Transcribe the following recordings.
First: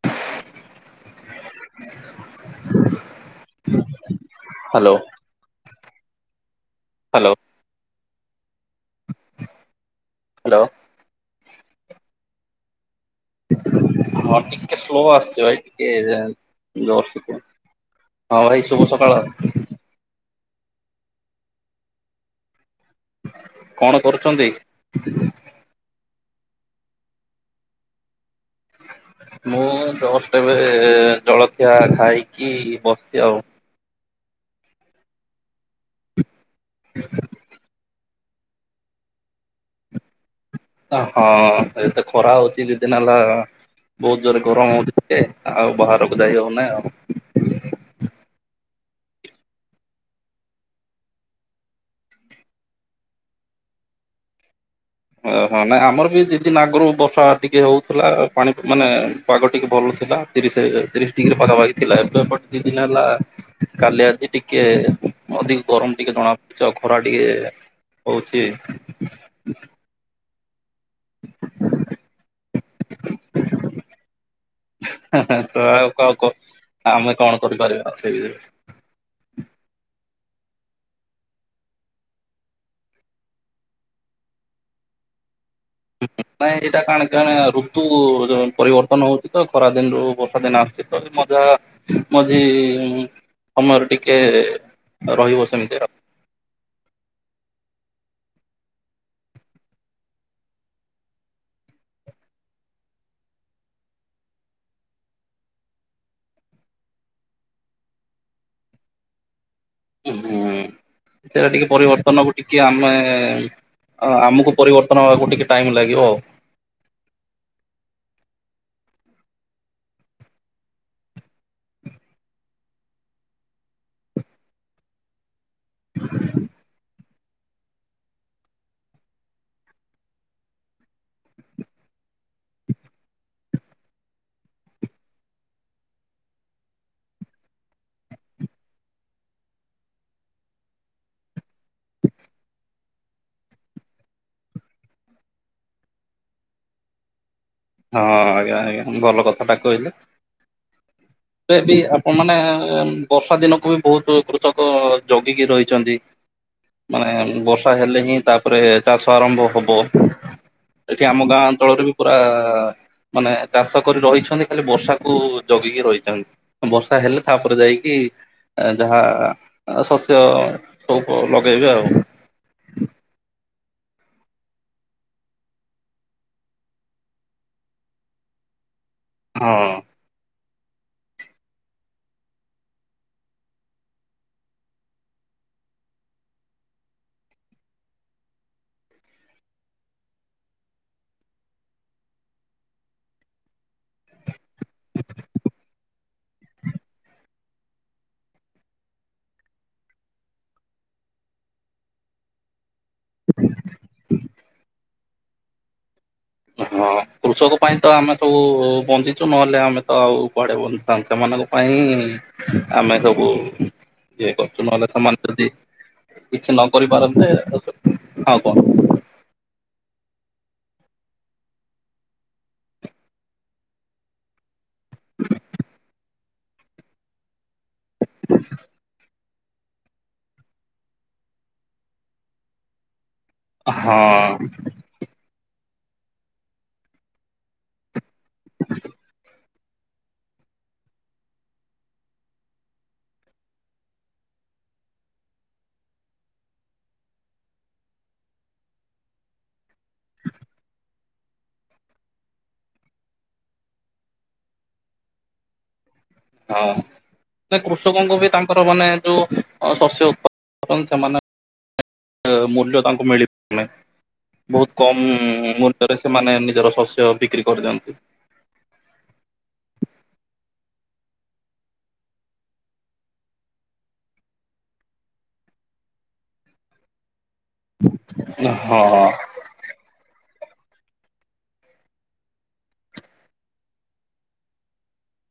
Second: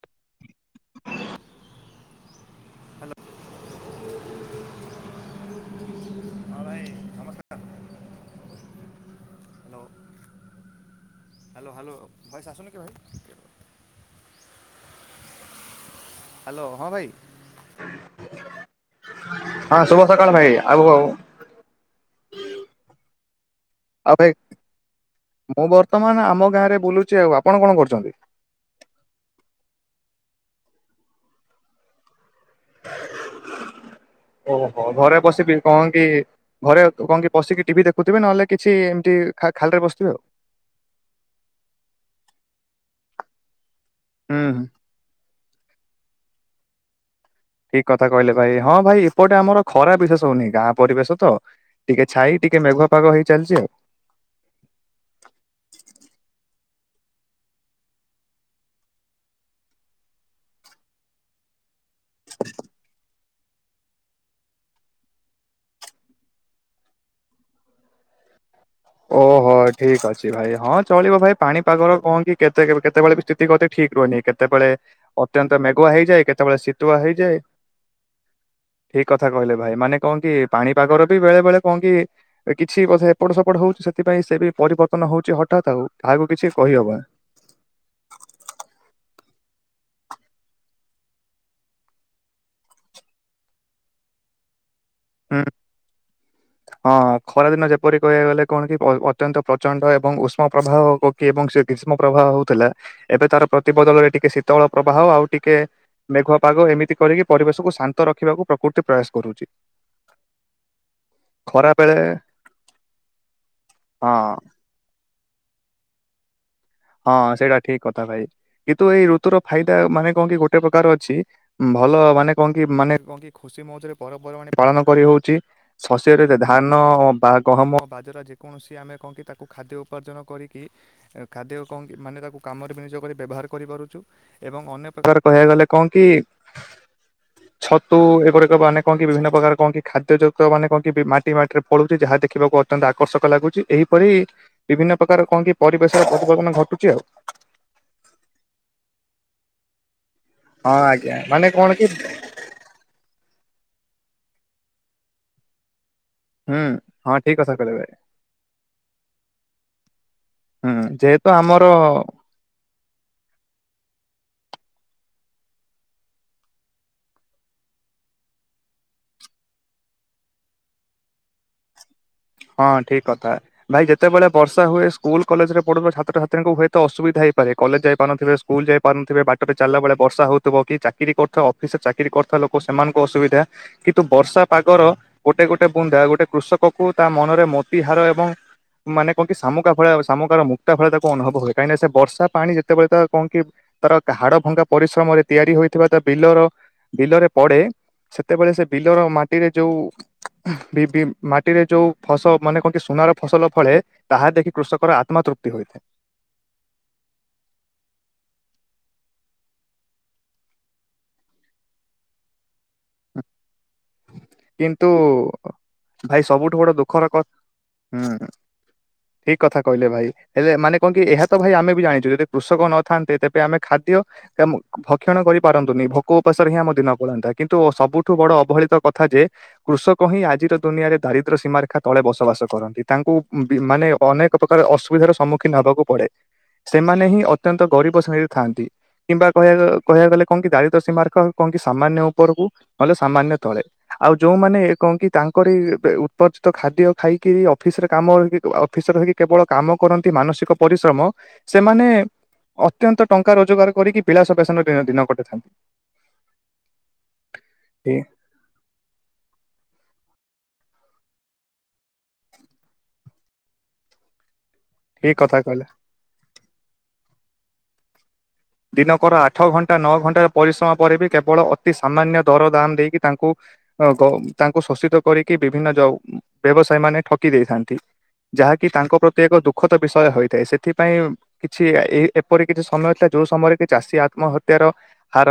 [inaudible] Hello hello. Hello hello hello voice ଆସୁନି କି ଭାଇ? ହଁ ଟିକେ ସ୍ଲୋ ଆସୁଛି ବ ଭାଇ ଟିକେ ହ୍ୟାଲୋ ହଁ ଭାଇ। ଜୋର ସେ କୁହନ୍ତୁ ହଁ ଭାଇ ଶୁଭ ସକାଳ। ହଁ ଶୁଭ ସକାଳ ଭାଇ ଆଉ କହୁ ହଁ ଆଉ ଭାଇ ମୁଁ ବର୍ତ୍ତମାନ ଆମ ଗାଁରେ ବୁଲୁଛି ଆଉ ଆପଣ କଣ କରୁଛନ୍ତି? ମୁଁ ଜଷ୍ଟ ଏବେ ଜଳଖିଆ ଖାଇକି ବସି ଆଉ। ଓହୋ ଘରେ ବସିକି କଣ କି ଘରେ କଣ କି ବସିକି ଟିଭି ଦେଖ ଖୁଥିବେ ନହେଲେ କିଛି ଏମିତି ଖାଲିରେ ବସିଥିବେ ଆଉ। ହଁ ଏତେ ଖରା ହଉଛି ଦି ଦିନ ହେଲା ବହୁତ ହୁଁ ଜୋରେ ହୁଁ ଗରମ ହଉଛି। ଆଉ ବାହାରକୁ ଯାଇ ହଉ ନାହିଁ ଆଉ। ଠିକ କଥା କହିଲେ ଭାଇ ହଁ ଭାଇ ଏପଟେ ଆମର ଖରା ବିଶେଷ ହଉନି ଗାଁ ପରିବେଶ ତ। ଟିକେ ଛାଇ ଟିକେ ମେଘୁଆପାଗ ହେଇ ଚାଲିଛି ଓହୋ ନାଇଁ ଆମର ବି ଦୀଦିନ ଆଗରୁ ବର୍ଷା ଟିକେ ହଉଥିଲା ପାଣି ମାନେ ପାଗ ଟିକେ ଭଲ ଥିଲା। ତିରିଶ ତିରିଶ ଡିଗ୍ରୀ ପାଖା ପକ୍ଷୀ ଥିଲା ଏବେ ଗୋଟେ ଦି ଦିନ ହେଲା। କାଲି ଆଜି ଟିକେ ଅଧିକ ଗରମ ଟିକେ ଜଣା ପଡୁଛି ଖରା ଟିକେ। ହଉଛି। ଓହୋ ଠିକ୍ ଅଛି ଭାଇ ହଁ ଚଳିବ ଭାଇ ପାଣି ପାଗର କଣ କି କେତେ କେତେବେଳେ ବି ସ୍ଥିତି ଗତିି ଠିକ ରହୁହନି କେତବେଳେ ତ ଅତ୍ୟନ୍ତ ଆଉ ମେଘୁଆ ହେଇଯାଏ କେତେବେଳେ ଶୀତୁଆ ହେଇଯାଏ। ସେଇ ଠିକ କଥା କହିଲେ ଭାଇ ମାନେ କନ କି ପାଣିପାଗର ବି ବେଳେ ବେଳେ କଣ କି କିଛି ବୋଧେ ଏପଟ ସେପଟ ହଉଛି ସେଥିପାଇଁ ସେ ବି ପରିବର୍ତ୍ତନ ହଉଛି ହଠାତ୍ ଆଉ। କାହାକୁ କିଛି ହ ଏଇଟା କହିହବ କଣ କଣ ରୁ ଋତୁ ପରିବର୍ତ୍ତନ ହଉଛି ତ ଖରା ଦିନରୁ ବର୍ଷା ଦିନ ଆସୁଛି ତ ମଜା ମଝି ସମୟରେ ଟିକେ ହୁଁ ରହିବ ସେମିତି ଆ [inaudible] ହଁ ଖରା ଦିନ ଯେପରି କହିବାକୁ ଗଲେ କଣ କି ଅତ୍ୟନ୍ତ ପ୍ରଚଣ୍ଡ ଏବଂ ଉଷ୍ମ ପ୍ରବାହ ଏବଂ ସେ ଗ୍ରୀଷ୍ମ ପ୍ରବାହ ହଉଥିଲା ଏବେ ତାର ପ୍ରତିବଦଳରେ ଟିକେ ଶୀତଳ ପ୍ରବାହ ଆଉ ଟିକେ ମେଘୁଆ ପାଗ ଏମିତି କରିକି ପରିବେଶକୁ ଶାନ୍ତ ରଖିବାକୁ ପ୍ରକୃତି ପ୍ରୟାସ କରୁଛି। ହୁଁ ସେଟା ଟିକେ ଖରା ବେଳେ ପରିବର୍ତ୍ତନକୁ ଟିକେ ଆମେ ହଁ ଆମକୁ ପରିବର୍ତ୍ତନ ହେବାକୁ ଟିକେ ଟାଇମ୍ ଲାଗିବ ଆଉ। ହଁ ସେଇଟା ଠିକ କଥା ଭାଇ କିନ୍ତୁ ଏଇ ଋତୁର ଫାଇଦା ମାନେ କଣ କି ଗୋଟେ ପ୍ରକାର ଅଛି ଭଲ ମାନେ କଣ କି ମାନେ କଣ କି ଖୁସି ମଉଜରେ ପର୍ବପର୍ବାଣି ପାଳନ କରି ହଉଛି। ଶସ୍ୟ ରେ ଧାନ ବା ଗହମ ବାଜରା ଯେକୌଣସି ଆମେ କଣ କି ତାକୁ ଖାଦ୍ୟ ଉପାର୍ଜନ କରିକି ଏ ଖାଦ୍ୟ କୁ କଣ କି ମାନେ ତାକୁ କାମରେ ବିନିଯୋଗ କରି ବ୍ୟବହାର ହାର କରିପାରୁଛୁ, ଏବଂ ଅନ୍ୟ ପ୍ରକାର କହିବାକୁ ଗଲେ କଣ କି? [inaudible] ଛତୁ ଏଗୁଡାକ ମାନେ କଣ କି ବିଭିନ୍ନ ପ୍ରକାର କଣ କି, ଖାଦ୍ୟ ଯୁକ୍ତ ମାନେ କଣ କି ମାଟି ମାଟିରେ ପଳଉଛି। ଯାହା ଦେଖିବାକୁ ଅ ଅତ୍ୟନ୍ତ ଆକର୍ଷକ ଲାଗୁଛି। ଏହିପରି ବିଭିନ୍ନ ପ୍ରକାର କଣ କି ପରିବେଶ ପରିବର୍ତ୍ତନ ଘଟୁଛି ଆଉ। ହଁ ଆଜ୍ଞା ଆଜ୍ଞା ଭଲ କଥାଟା କହିଲେ। ହଁ ଆଜ୍ଞା ମାନେ ଏବେ କଣ ବି କି ଆପଣ ମାନେ। ବର୍ଷା ଦିନକୁ ବି ବହୁତ କୃଷକ ଜଗିକି ରହିଛନ୍ତି। ହୁଁ ମାନେ ହଁ ଠିକ କଥା ବର୍ଷା କହିଲେ ଭାଇ ହେଲେ ହିଁ ତାପରେ ଚାଷ ଆରମ୍ଭ ହବ। ହୁଁ ଏଠି ଆମ ଯେହେତୁ ଗାଁ ଆମର ଅଞ୍ଚଳରେ ବି ପୁରା। ମାନେ ଚାଷ କରି ରହିଛନ୍ତି, ଖାଲି ବର୍ଷାକୁ ଜଗିକି ରହିଛନ୍ତି। ବର୍ଷା ହେଲେ ତାପରେ ଯାଇକି ଯାହା ଶସ୍ୟ ସବୁ ଲଗାଇବେ ଆଉ। ହଁ ଠିକ କଥା। ଭାଇ ଯେତେବେଳେ ବର୍ଷା ହୁଏ ସ୍କୁଲ କଲେଜରେ ପଢୁଥିବା ଛାତଛାତ୍ରୀଙ୍କୁ ହୁଏତ ଅସୁବିଧା ହେଇପାରେ। କଲେଜ ଯାଇପାରୁନଥିବ ସ୍କୁଲ ଯାଇ ପାରୁନଥିବେ ବାଟରେ ହଁ। ଚାଲଲା ବେଳେ ବର୍ଷା ହଉଥିବ। କି ଚାକିରି କରୁଥିବା ଅଫିସରେ ଚାକିରି କରୁଥିବା ଲୋକ ସେମାନଙ୍କୁ ଅସୁବିଧା। କିନ୍ତୁ ବର୍ଷା ପାଗର ଗୋଟେ ଗୋଟେ ବୁନ୍ଦା ଗୋଟେ କୃଷକ କୁ ତା ମନରେ ମୋତିହାର ଏବଂ ମାନେ କଣ କି ଶାମୁକା ଭଳିଆ ଶାମୁକାର ମୁକ୍ତା ଭଳିଆ ତାକୁ ଅନୁଭବ ହୁଏ। କାହିଁକି ସେ ବର୍ଷା ପାଣି ଯେତେବେଳେ ତ କଣ କି? ତାର ହାଡ ଭଙ୍ଗା ପରିଶ୍ରମରେ ତିଆରି ହୋଇଥିବା ତା ବିଲର ବିଲରେ ପଡେ ସେତେବେଳେ ସେ ବିଲର ମାଟିରେ ଯୋଉ ବିଭି ମାଟିରେ ଯୋଉ ଫସ ମାନେ କଣ କି ସୁନାର ଫସଲ ଫଳେ, ତାହା ଦେଖି କୃଷକର ଆତ୍ମା ତୃପ୍ତି ହୋଇଥାଏ। ହଁ କୃଷକ ପାଇଁ ତ ଆମେ ସବୁ ବଞ୍ଚିଛୁ, ନହେଲେ ଆମେ ତ ଆଉ କୁଆଡେ ବନ ପାଞ୍ଚ ମାନଙ୍କ ପାଇଁ ଆମେ ସବୁ ଇଏ କରୁଛୁ। କିନ୍ତୁ ନହେଲେ ସେମାନେ ଯଦି ଭାଇ କିଛି ସବୁଠୁ ନ ବଡ଼ କରି ଦୁଃଖର କ ପାରନ୍ତେ ହୁଁ ଆଉ କଣ? ଠିକ କଥା କହିଲେ ଭାଇ। ହେଲେ ମାନେ କଣ କି ଏହା ତ ଭାଇ ଆମେ ବି ଜାଣିଛୁ, ଯଦି କୃଷକ ନଥାଆନ୍ତେ ତେବେ ଆମେ ଖାଦ୍ୟ ଏବଂ ଭକ୍ଷଣ କରିପାରନ୍ତୁନି ଭୋକ ଉପାସରେ ହିଁ ଆମ ଦିନ ପଳାନ୍ତା। କିନ୍ତୁ ସବୁଠୁ ବଡ ଅବହେଳିତ କଥା ଯେ, କୃଷକ ହିଁ ଆଜିର ଦୁନିଆରେ ଦାରିଦ୍ର୍ୟ ସୀମାରେଖା ତଳେ ବସବାସ କରନ୍ତି। ତାଙ୍କୁ ବି ମାନେ ହଁ ଅନେକ ପ୍ରକାର ଅସୁବିଧାର ସମ୍ମୁଖୀନ ହବାକୁ ପଡେ। ସେମାନେ ହିଁ ଅତ୍ୟନ୍ତ ଗରିବ ଶ୍ରେଣୀରେ ଥାଆନ୍ତି। କିମ୍ବା କହିବା କହିବା ଗଲେ କଣ କି, ଦାରିଦ୍ର ସୀମାରକ କଣ କି ସାମାନ୍ୟ ଉପରକୁ ନହେଲେ ସାମାନ୍ୟ ତଳେ। ଆଉ ଯଉମାନେ କଣ କି, ତାଙ୍କରି ଉ ଉତ୍ପର୍ଜିତ ଖାଦ୍ୟ ଖାଇକି ଅଫିସରେ କାମ ଅଫିସର ହେଇକି କେବଳ କାମ କରନ୍ତି ମାନସିକ ପରିଶ୍ରମ ସେମାନେ ଅତ୍ୟନ୍ତ ଟଙ୍କା ରୋଜଗାର କରିକି ବିଳାସ ବସନ ଦି ଦିନ କଟେଇଥାନ୍ତି। ହଁ, ନା ଠିକ କୃଷକଙ୍କୁ ବି ତାଙ୍କର ମାନେ ଯୋଉ ହ ଶସ୍ୟ ଉପା ସେମାନେ ମୂଲ୍ୟ ତାଙ୍କୁ ମିଳିପାରୁନହି। ବହୁତ ଠିକ କମ କଥା କହିଲେ ମୂଲ୍ୟରେ ସେମାନେ ନିଜର ଶସ୍ୟ ବିକ୍ରି କରିଦିଅନ୍ତି। ଦିନକର ଆଠ ଘଣ୍ଟା ନଅ ଘଣ୍ଟା ପରିଶ୍ରମ ପରେ ବି, କେବଳ ଅତି ସାମାନ୍ୟ ଦର ଦାମ ଦେଇକି ତାଙ୍କୁ ହଁ ଗ ତାଙ୍କୁ ଶୋଷିତ କରିକି ବିଭିନ୍ନ ଯ ବ୍ୟବସାୟୀ ମାନେ ଠକି ଦେଇଥାନ୍ତି। ଯାହାକି ହଁ ତାଙ୍କ ପ୍ରତି ଏକ ଦୁ ଦୁଃଖଦ ବିଷୟ ହୋଇଥାଏ। ସେଥିପାଇଁ କିଛି ଏ ଏପରି କିଛି ସମୟ ଥା ଯୋଉ ସମୟରେ କି ଚାଷୀ ଆତ୍ମହତ୍ୟାର ହାର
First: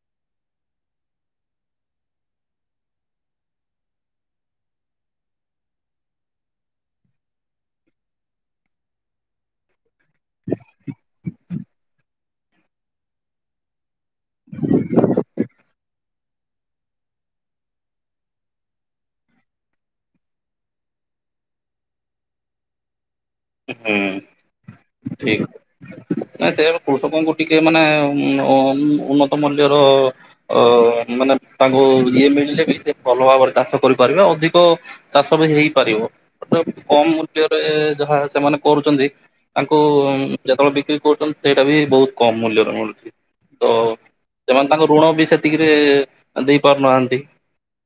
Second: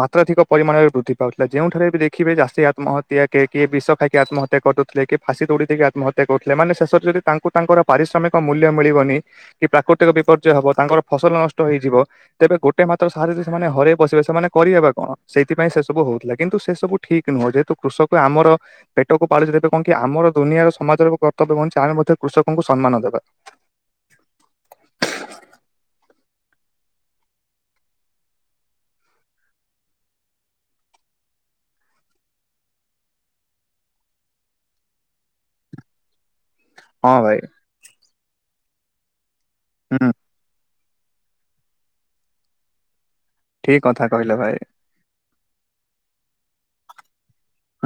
ମାତ୍ରାଧିକ ପରିମାଣରେ ବୃଦ୍ଧି ପାଉଥିଲା, ଯେଉଠାରେ ବି ଦେଖିବେ ଚାଷୀ ଆତ୍ମହତ୍ୟା କେ କିଏ ବିଷ ଖାଇକି ଆତ୍ମହତ୍ୟା କରିଦୋ ଥିଲେ କି ଫାଶୀ ଦୋଉଡି ଦେଇକି ଆତ୍ମହତ୍ୟା କରୁଥିଲେ। ମାନେ ଶେଷରେ ଯଦି ତାଙ୍କୁ ତାଙ୍କର ପାରିଶ୍ରମିକ ମୂଲ୍ୟ ମିଳିବନି କି ପ୍ରାକୃତିକ ବିପର୍ଯ୍ୟୟ ହବ ତାଙ୍କର ଫସଲ ନଷ୍ଟ ହେଇଯିବ। ତେବେ ଗୋଟେ ମାତ୍ର ସାହାରା ଯେ ସେ ମାନେ ହରେ ବସିବେ ସେମାନେ କରିବେ ବା କଣ ସେଇଥିପାଇଁ ସେ ସବୁ ହଉଥିଲା, କିନ୍ତୁ ସେ ସବୁ ଠିକ ନୁହଁ। ଯେହେତୁ କୃଷକ ଆମର ପେଟକୁ ପାଳୁଚି ତେବେ କଣକି ଆମର ଦୁନିଆର ସମାଜର ଏବେ କର୍ତ୍ତବ୍ୟ କଣ ଆମେ ମଧ୍ୟ କୃଷକଙ୍କୁ ସମ୍ମାନ ଦେବା। ହୁଁ ଠିକ। ନା ସେଇଆ ବା କୃଷକଙ୍କୁ ଟିକେ ମାନେ ଉ ଉଁ ଉନ୍ନତ ମୂଲ୍ୟର ଅ ମାନେ ତାଙ୍କୁ ଇଏ ମିଳିଲେ ବି ସେ ଭଲ ଭାବରେ ଚାଷ କରିପାରିବେ ଅଧିକ ଚାଷ ବି ହେଇପାରିବ। କମ ହଁ ଭାଇ ମୂଲ୍ୟରେ ଯାହା ସେମାନେ କରୁଛନ୍ତି ତାଙ୍କୁ ହୁଁ ଯେତେବେଳେ ବିକ୍ରି କରୁଛନ୍ତି ସେଇଟା ବି ବହୁତ କମ ମୂଲ୍ୟରେ ମିଳୁଛି। ତ ଠିକ କଥା କହିଲେ ଭାଇ ସେମାନେ ତାଙ୍କ ଋଣ ବି ସେତିକିରେ ଦେଇପାରୁନାହାନ୍ତି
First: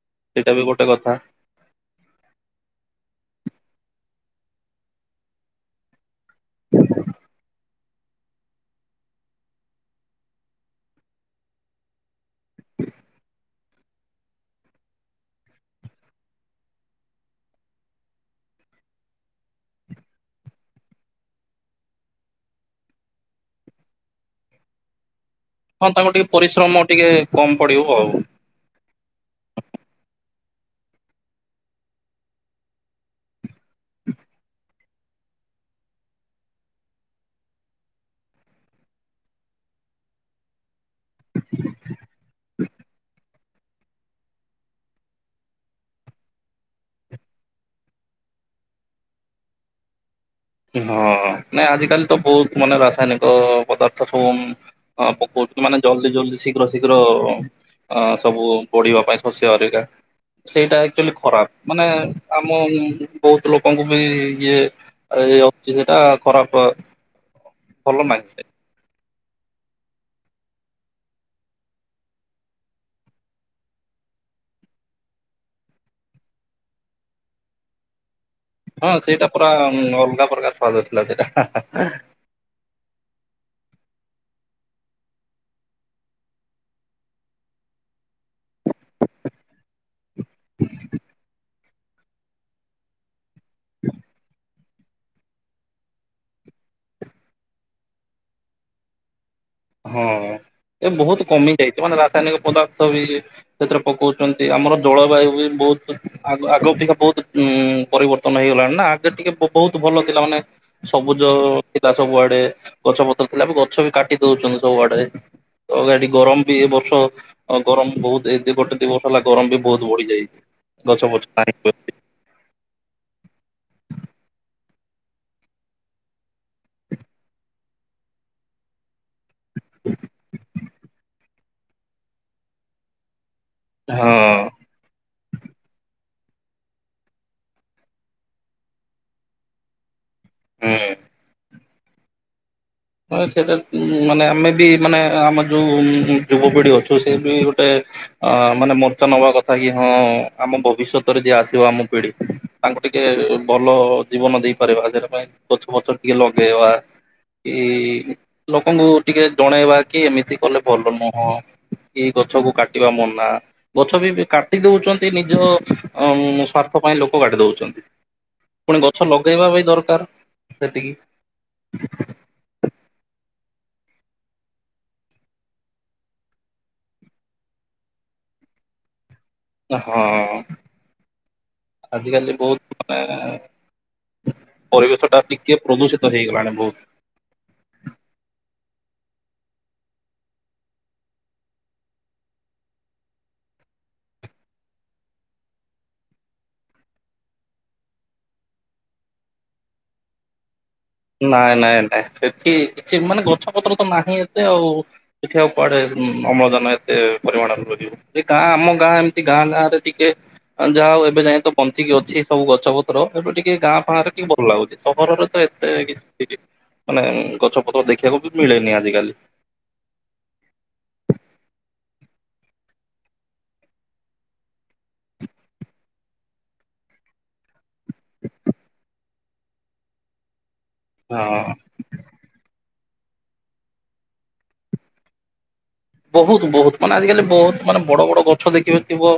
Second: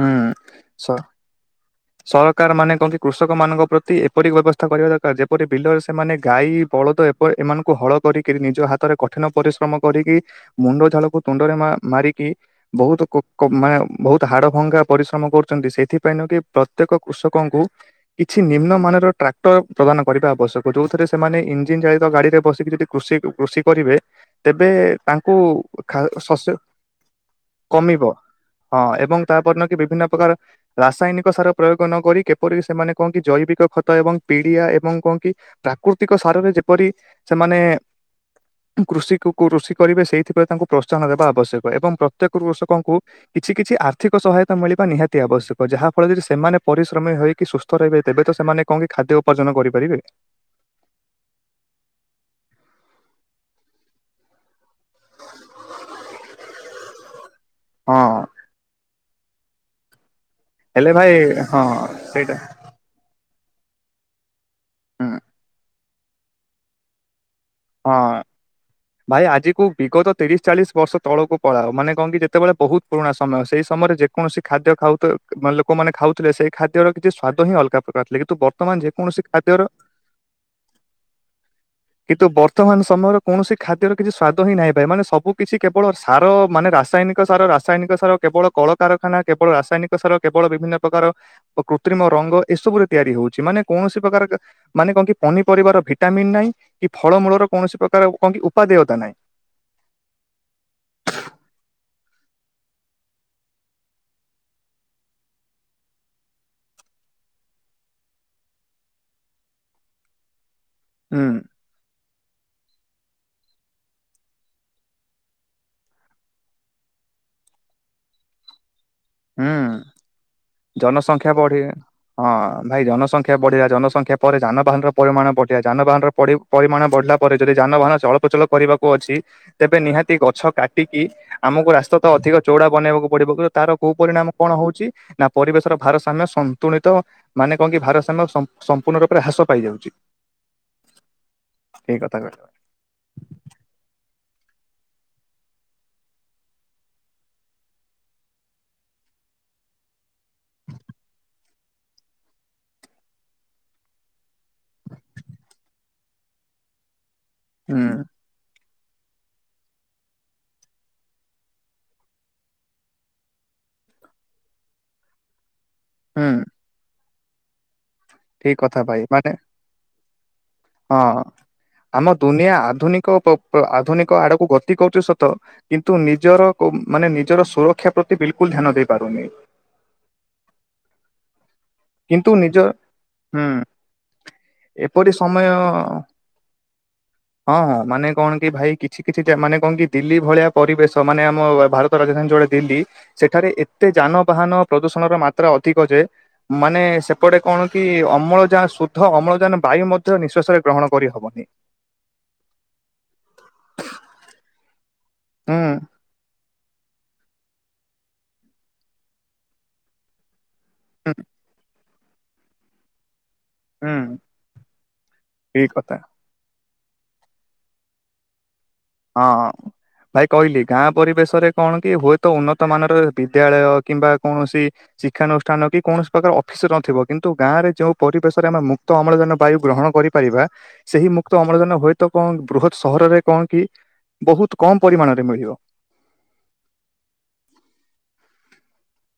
ହୁଁ। ବି ସ ଗୋଟେ କଥା। ସରକାର ମାନେ କହନ୍ତି କି କୃଷକ ମାନଙ୍କ ପ୍ରତି ଏପରି ବ୍ୟବସ୍ଥା କରିବା ଦରକାର ଯେପରି ବିଲ ସେମାନେ ଗାଈ ବଳଦ ଏପ ଏମାନଙ୍କୁ ହଳ କରିକି ନିଜ ହାତରେ କଠିନ ପରିଶ୍ରମ କରିକି ମୁଣ୍ଡ ଝାଳକୁ ତୁଣ୍ଡରେ ମା ମାରିକି ବହୁତ କୁ କୁ ମାନେ ବହୁତ ହାଡ ଭଙ୍ଗା ପରିଶ୍ରମ କରୁଛନ୍ତି। ସେଥିପାଇଁ ନକି ପ୍ରତ୍ୟେକ କୃଷକଙ୍କୁ କିଛି ନିମ୍ନମାନାନର ଟ୍ରାକ୍ଟର ପ୍ରଦାନ କରିବା ଆବଶ୍ୟକ। ଯୋଉଥିରେ ସେମାନେ ଇଞ୍ଜିିନ ଚାଳିତ ଗାଡିରେ ବସିକି କୃଷି କୃଷି କରିବେ ତେବେ ତାଙ୍କୁ ହଁ ଖା ତାଙ୍କୁ ଟିକେ ଶସ୍ୟ ପରିଶ୍ରମ ଟିକେ କମ ପଡିବ କମିବ ଆଉ। ହଁ ଏବଂ ତାପର ଦିନ କି ବିଭିନ୍ନ ପ୍ରକାର ରାସାୟନିକ କ ସାର ପ୍ରୟୋଗ ନକରି କେପରି ସେମାନେ କଣ କି ଜୈବିକ ଖତ ଏବଂ ପିଡିଆ ଏବଂ କଣ କି ପ୍ରାକୃତିକ ସାରରେ ଯେପରି ସେମାନେ କୃଷିକୁ କୃଷି କରିବେ ସେଇଥି ପ୍ରତି ତାଙ୍କୁ ପ୍ରୋତ୍ସାହନ ଦେବା ଆବଶ୍ୟକ ଏବଂ ପ୍ରତ୍ୟେକ କୃଷକଙ୍କୁ କିଛି କିଛି ଆର୍ଥିକ ସହାୟତା ମିଳିବା ନିହାତି ଆବଶ୍ୟକ ଯାହା ଫଳରେ ଯଦି ସେମାନେ ପରିଶ୍ରମୀ ହେଇକି ସୁସ୍ଥ ରହିବେ ତେବେ ତ ସେମାନେ କଣ କି ଖାଦ୍ୟ ଉପାର୍ଜନ କରିପାରିବେ। ହଁ ନାଇ ଆଜିକାଲି ତ ବୋହୁତ ମାନେ ରାସାୟନିକ ପଦାର୍ଥ ସବୁ ହଁ ପକୋଉଚୁ ମାନେ ଜଲଦି ଜଲଦି ଶୀଘ୍ର ଶୀଘ୍ର ହଁ ଆ ସବୁ ବଢିବା ପାଇଁ। ଶଶ୍ୟହରିକା ସେଇଟା ହେଲେ ଭାଇ ଆକଚୋଲି ହଁ ଖରାପ ମାନେ ସେଇଟା ଆମେ ବୋହୁତ ଲୋକଙ୍କୁ ବି ଇଏ ହୁଁ ଆଏ ଅତିଶୟଟା ଖରାପ। ଭଲ ହଁ। ନାହିଁ। ଭାଇ ଆଜିକୁ ବିଗତ ତିରିଶ ଚାଳିଶ ବର୍ଷ ତଳକୁ ପଳାଅ ମାନେ କଣ କି ଯେତେବେଳେ ବୋହୁତ ପୁରୁଣା ସମୟ ସେଇ ସମୟରେ ଯେ କୌଣସି ଖାଦ୍ୟ ଖାଉ ତ ମାନେ ଲୋକମାନେ ଖାଉଥିଲେ ସେଇ ଖାଦ୍ୟର କିଛି ସ୍ଵାଦ ହିଁ ଅଲଗା ପ୍ରକାର ଥିଲା କି ହଁ ସେଇଟା ପୁରା ଅଲଗା ପ୍ରକାର ସ୍ଵାଦ ଥିଲା ସେଇଟା ହା ହା। କିନ୍ତୁ ବର୍ତ୍ତମାନ ସମୟରେ କୌଣସି ଖାଦ୍ୟର କିଛି ସ୍ୱାଦ ହିଁ ନାହିଁ ଭାଇ ମାନେ ସବୁ କିଛି କେବଳ ସାର ମାନେ ରାସାୟନିକ ସାର ରାସ୍ ରାସାୟନିକ ସାର କେବଳ କଳକାରଖାନା କେବଳ ରାସାୟନିକ ସାର କେବଳ ବିଭିନ୍ନ ପ୍ରକାର ଓ କୃତ୍ରିମ ରଙ୍ଗ ଏସବୁରେ ତିଆରି ହୋଉଚି ମାନେ କୌଣସି ପ୍ରକାର ଏକ ମାନେ କଣ କି ପନିପରିବାର ଭିଟାମନ୍ ନାହିଁ କି ଫଳମୂଳର କୌଣସି ପ୍ରକାର କଣ ଉପାଦେୟତା ନାହିଁ। ହଁ ଏ ବୋହୁତ କମିଯାଇଚି ମାନେ ରାସାୟନିକ ପଦାର୍ଥ ବି ସେଥିରେ ପକୋଉଚନ୍ତି ଆମର ଜଳବାୟୁ ବି ବୋହୁତ ଆଗ-ଆଗ ଅପେକ୍ଷା ବୋହୁତ ଉଁ ପରିବର୍ ତ୍ତନ ହେଇଗଲାଣି ନା ଆଗେ ଟିକେ ବୋ-ବୋହୁତ ଭଲ ଥିଲା ମାନେ ସବୁଜ ହୁଁ ଥିଲା ସବୁଆଡେ ଗଛପତ୍ର ଥିଲା ଏବେ ଗଛବି କାଟି ଦୋଉଚନ୍ତି ସବୁ ଆଡେ ତ ଏଡି ଗରମ ବି ଏ ବର୍ଷ ଅ ଗରମ ବୋହୁତ ଏତେ ଗୋଟେ ଦି ବର୍ଷ ହେଲା ଗରମ ବି ହୁଁ। ବୋହୁତୁ ବଢି ଯାଇଚି ଗଛ ଫଛ ଜନସଂଖ୍ୟା ବଢି [inaudible] ହଁ ଭାଇ ଜନସଂଖ୍ୟା ବଢିଲା ଜନସଂଖ୍ୟା ପରେ ଯାନବାହାନର ପରିମାଣ ବଢିଲା ଯାନବାହାନର ପଡି ପରିମାଣ ବଢିଲା ପରେ ଯଦି ଯାନବାହାନ ଚଳପ୍ରଚଳ କରିବାକୁ ଅଛି ତେବେ ନିହାତି ଗଛ କାଟିକି ଆମକୁ ରାସ୍ତା ତ ଅଧିକ ଚୋଉଡା ବନେଇବାକୁ ପଡିବ କିନ୍ତୁ ତାର କୁ ହଁ ପରିଣାମ କଣ ହୋଉଚି ନା ପରିବେଶର ଭାରସାମ୍ୟ ସନ୍ତୁଳିତ ମାନେ କଣ କି ଭାରସ୍ୟାମ ସଂପ୍ ସମ୍ପୂର୍ଣ୍ଣ ରୂପରେ ହ୍ରାସ ପାଇଯାଉଚି। ହୁଁ। ଠିକ କଥା କହିଲ। ହଁ ସେଟା ଉଁ ମାନେ ଆମେ ବି ମାନେ ଆମ ଯୋଉ ଯୁବପିଢି ଅଛୁ ସେ ବି ଗୋଟେ ଅ ମାନେ ମୋର୍ଚ୍ଚା ନବା କଥା କି ହଁ ଆମ ଭବିଷ୍ୟତରେ ଯିଏ ଆସିବ ଆମ ପିଢି ତାଙ୍କୁ ଟିକେ ଭଲ ଜୀବନ ଦେଇପାରିବା ଯାହା ପାଇଁ ଗଛ ପଛ ଟିକେ ଲଗେଇବା। ହୁଁ କି ଲୋକଙ୍କୁ ଟିକେ ଜଣେଇବା କି ଏମିତି କଲେ ଭଲ ନୁହଁ। କି ଗଛକୁ କାଟିବା ମନା ଗଛ ବି ଏବେ କାଟି ଦୋଉଚନ୍ତି ନିଜ ଅଁ ହୁଁ ଉମ୍ ସ୍ଵାର୍ଥ ପାଇଁ ଲୋକ କାଟି ଦୋଉଚନ୍ତି ଠିକ ପୁଣି କଥା ଭାଇ ଗଛ ମାନେ ଲଗେଇବା ବି ଦରକାର। ସେତିକି ହଁ ଆମ ଦୁନିଆ ଆଧୁନିକ ପ ପ ଆଧୁନିକ ଆଡକୁ ଗତି କରୁଚି ସତ କିନ୍ତୁ ନିଜର କୋଉ ମାନେ ନିଜର ସୁରକ୍ଷା ପ୍ରତି ବିଲକୁଲ୍ ଧ୍ୟାନ ଦେଇପାରୁନି। ହଁ କିନ୍ତୁ ଆଜିିକାଲି ନିଜ ବୋହୁତ ମାନେ ହୁଁ ଏପରି ପରିବେଶଟା ସମୟ ଟିକେ ପ୍ରଦୂଷିତ ହେଇଗଲାଣି ବୋହୁତ। ହଁ ହଁ ମାନେ କଣ କି ଭାଇ କିଛି କିଛି ଯା ମାନେ କଣ କି ଦିଲ୍ଲୀ ଭଳିଆ ପରିବେଶ ମାନେ ଆମ ଭାର ତ ରାଜଧାନୀ ଯୋଉଟା ଦିଲ୍ଲୀ ସେଠାରେ ଏତେ ଯାନବାହାନ ପ୍ରଦୂଷଣର ମାତ୍ରା ଅଧିକ ଯେ ମାନେ ସେପଟେ କଣ କି ଅମ୍ଳଯାନ ଶୁଦ୍ଧ ଅମ୍ଳଯାନ ବାୟୁ ମଧ୍ୟ ନିଶ୍ଵାସରେ ଗ୍ରହଣ କରିହବନି। ନାଇଁ ନାଇଁ ନାଇଁ ସେଠି କିଛି ମାନେ ଗଛ ପତ୍ର ତ ନାହିଁ ଏତେ ଆଉ। ସେଠି ଆଉ ହୁଁ କୁଆଡେ ଉଁ ଅମ୍ଳଯାନ ଏ ତେ ପରିମାଣର ଲଗେଇବେ ଯେ କା ଆମ ଗାଁ ଏମତି ଗାଁ ନାଁରେ ଟିକେ ହଁ ଯାହା ହୋଉ ହୁଁ ଏବେ ଯାଏଁ ତ ପ ଯେତିକି ଅଛି ସବୁ ଗଛପତ୍ର ଏଠୁ ଟିକେ ଗାଁ ହୁଁ ଫାଁରେ ଟିକେ ଭଲ ଲାଗୁଚି ସହରରେ ତ ଏ ଠିକ କଥା। ଏଠି ମାନେ ଗଛ ପତ୍ର ଦେଖିବାକୁ ବି ମିଳେନି ଆଜିକାଲି। ହଁ। ଭାଇ କହିଲି ଗାଁ ପରିବେଶରେ କଣ କି ହୁଏତ ଉନ୍ନତ ମାନର ବିଦ୍ୟାଳୟ କିମ୍ବା କୌଣସି ଶିକ୍ଷାନୁଷ୍ଠାନ କି କୌଣସି ପ୍ରକାର ଅଫିସ ନଥିବ କିନ୍ତୁ ଗାଁ ରେ ଯେଉଁ ପରିବେଶରେ ଆମେ ମୁକ୍ତ ଅମ୍ଳଜାନ ବାୟୁ ଗ୍ରହଣ କରିପାରିବା ସେହି ମୁକ୍ତ ହଁ। ଅମ୍ଳଜାନ ହୁଏ ତ କଣ ବୃହତ୍ ସହରରେ କଣ କି ବହୁତ କମ୍ ପରିମାଣରେ ମିଳିବ। ବହୁତ ବହୁତ ମାନେ ଆଜିକାଲି ବହୁତ ମାନେ ବଡ ବଡ ଗଛ ଦେଖିବ ଥିବ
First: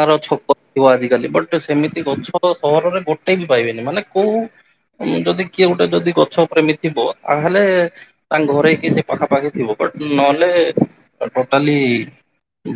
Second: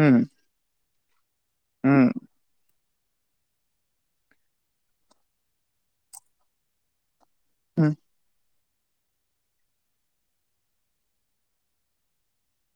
ହୁଁ ଛକ ଥିବ ଆଜିକାଲି ବଟ୍ ହୁଁ ସେମିତି ଗଛ ତ ସହରରେ ଗୋଟେ ବି ପାଇବେନି ମାନେ କୋଉ ଯଦି କିଏ ଗୋଟେ ଯଦି ଗଛ ପ୍ରେମୀ ଥିବ ଆହେଲେ ହୁଁ। ତାଙ୍କ ଘରେ କି ସେ ପାଖା ପାାଖି ଥିବ ବଟ ନଅଲେ ଆଉ ଟୋଟାଲି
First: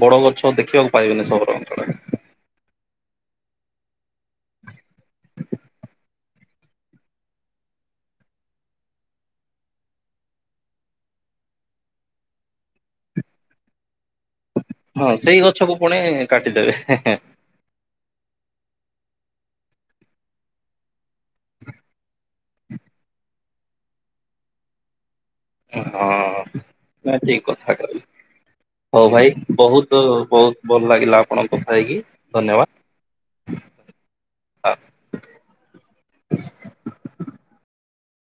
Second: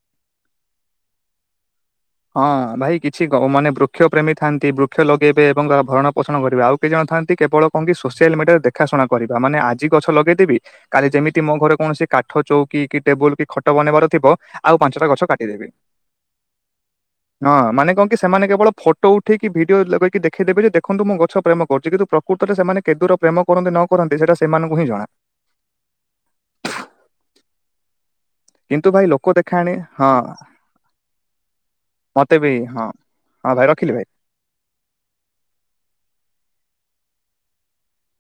ବଡ ଗଛ ଦେଖିବାକୁ ପାଇବେନି ସହର ଅଞ୍ଚଳରେ। ହଁ ଭାଇ କିଛି କ ମାନେ ବୃକ୍ଷ ପ୍ରେମୀ ଥାଆନ୍ତି ବୃକ୍ଷ ଲଗେଇବେ ଏବଂ ଭରଣ ପୋଷଣ ଣ କରିବା ଆଉ କେହି ଜଣ ଥାଆନ୍ତି କେବଳ କଣ କି ସୋସିଆଲ ମିଡିଆରେ ଦେଖାଶୁଣା କରିବା ମାନେ ଆଜି ଗଛ ଲଗେଇଦେବି କାଲି ଯେମିତି ମୋ ଘରେ କୌଣସି କାଠ ଚୌକି, କି ଟେବୁଲ, କି ଖଟ, ବନେଇବାର ଥିବ ଆଉ ପାଞ୍ଚଟା ହଁ ଗଛ ସେଇ କାଟିଦେବି ଗଛକୁ ପୁଣି କାଟିଦେବେ ହେଁ ହେଁ। ହଁ ମାନେ କଣ କି ସେମାନେ କେବଳ ଫଟୋ ଉଠେଇକି ଭିଡିଓ ଲବେଇକି ଦେଖେଇଦେବେ ଯେ ଦେଖନ୍ତୁ ମୁଁ ଗ ଛ ପ୍ରେମ କରୁଛି କିନ୍ତୁ ପ୍ରକୃତରେ ସେମାନେ କେଦୁର ପ୍ରେମ କରନ୍ତି ନ କରନ୍ତି ସେଇଟା ସେମାନଙ୍କୁ ହିଁ ଜଣା। ହଁ ନାଇଁ ଠିକ୍ କଥା କହିଲେ। କିନ୍ତୁ ହଉ ଲୋକ ଭାଇ ଦେଖାଆଣି ବହୁତ ହଁ ବହୁତ ଭଲ ଲାଗିଲା ଆପଣଙ୍କ କଥା ହେଇକି ମତେ ବି ଧନ୍ୟବାଦ। ହଁ ହଁ ଭାଇ ରଖିଲି ଭାଇ।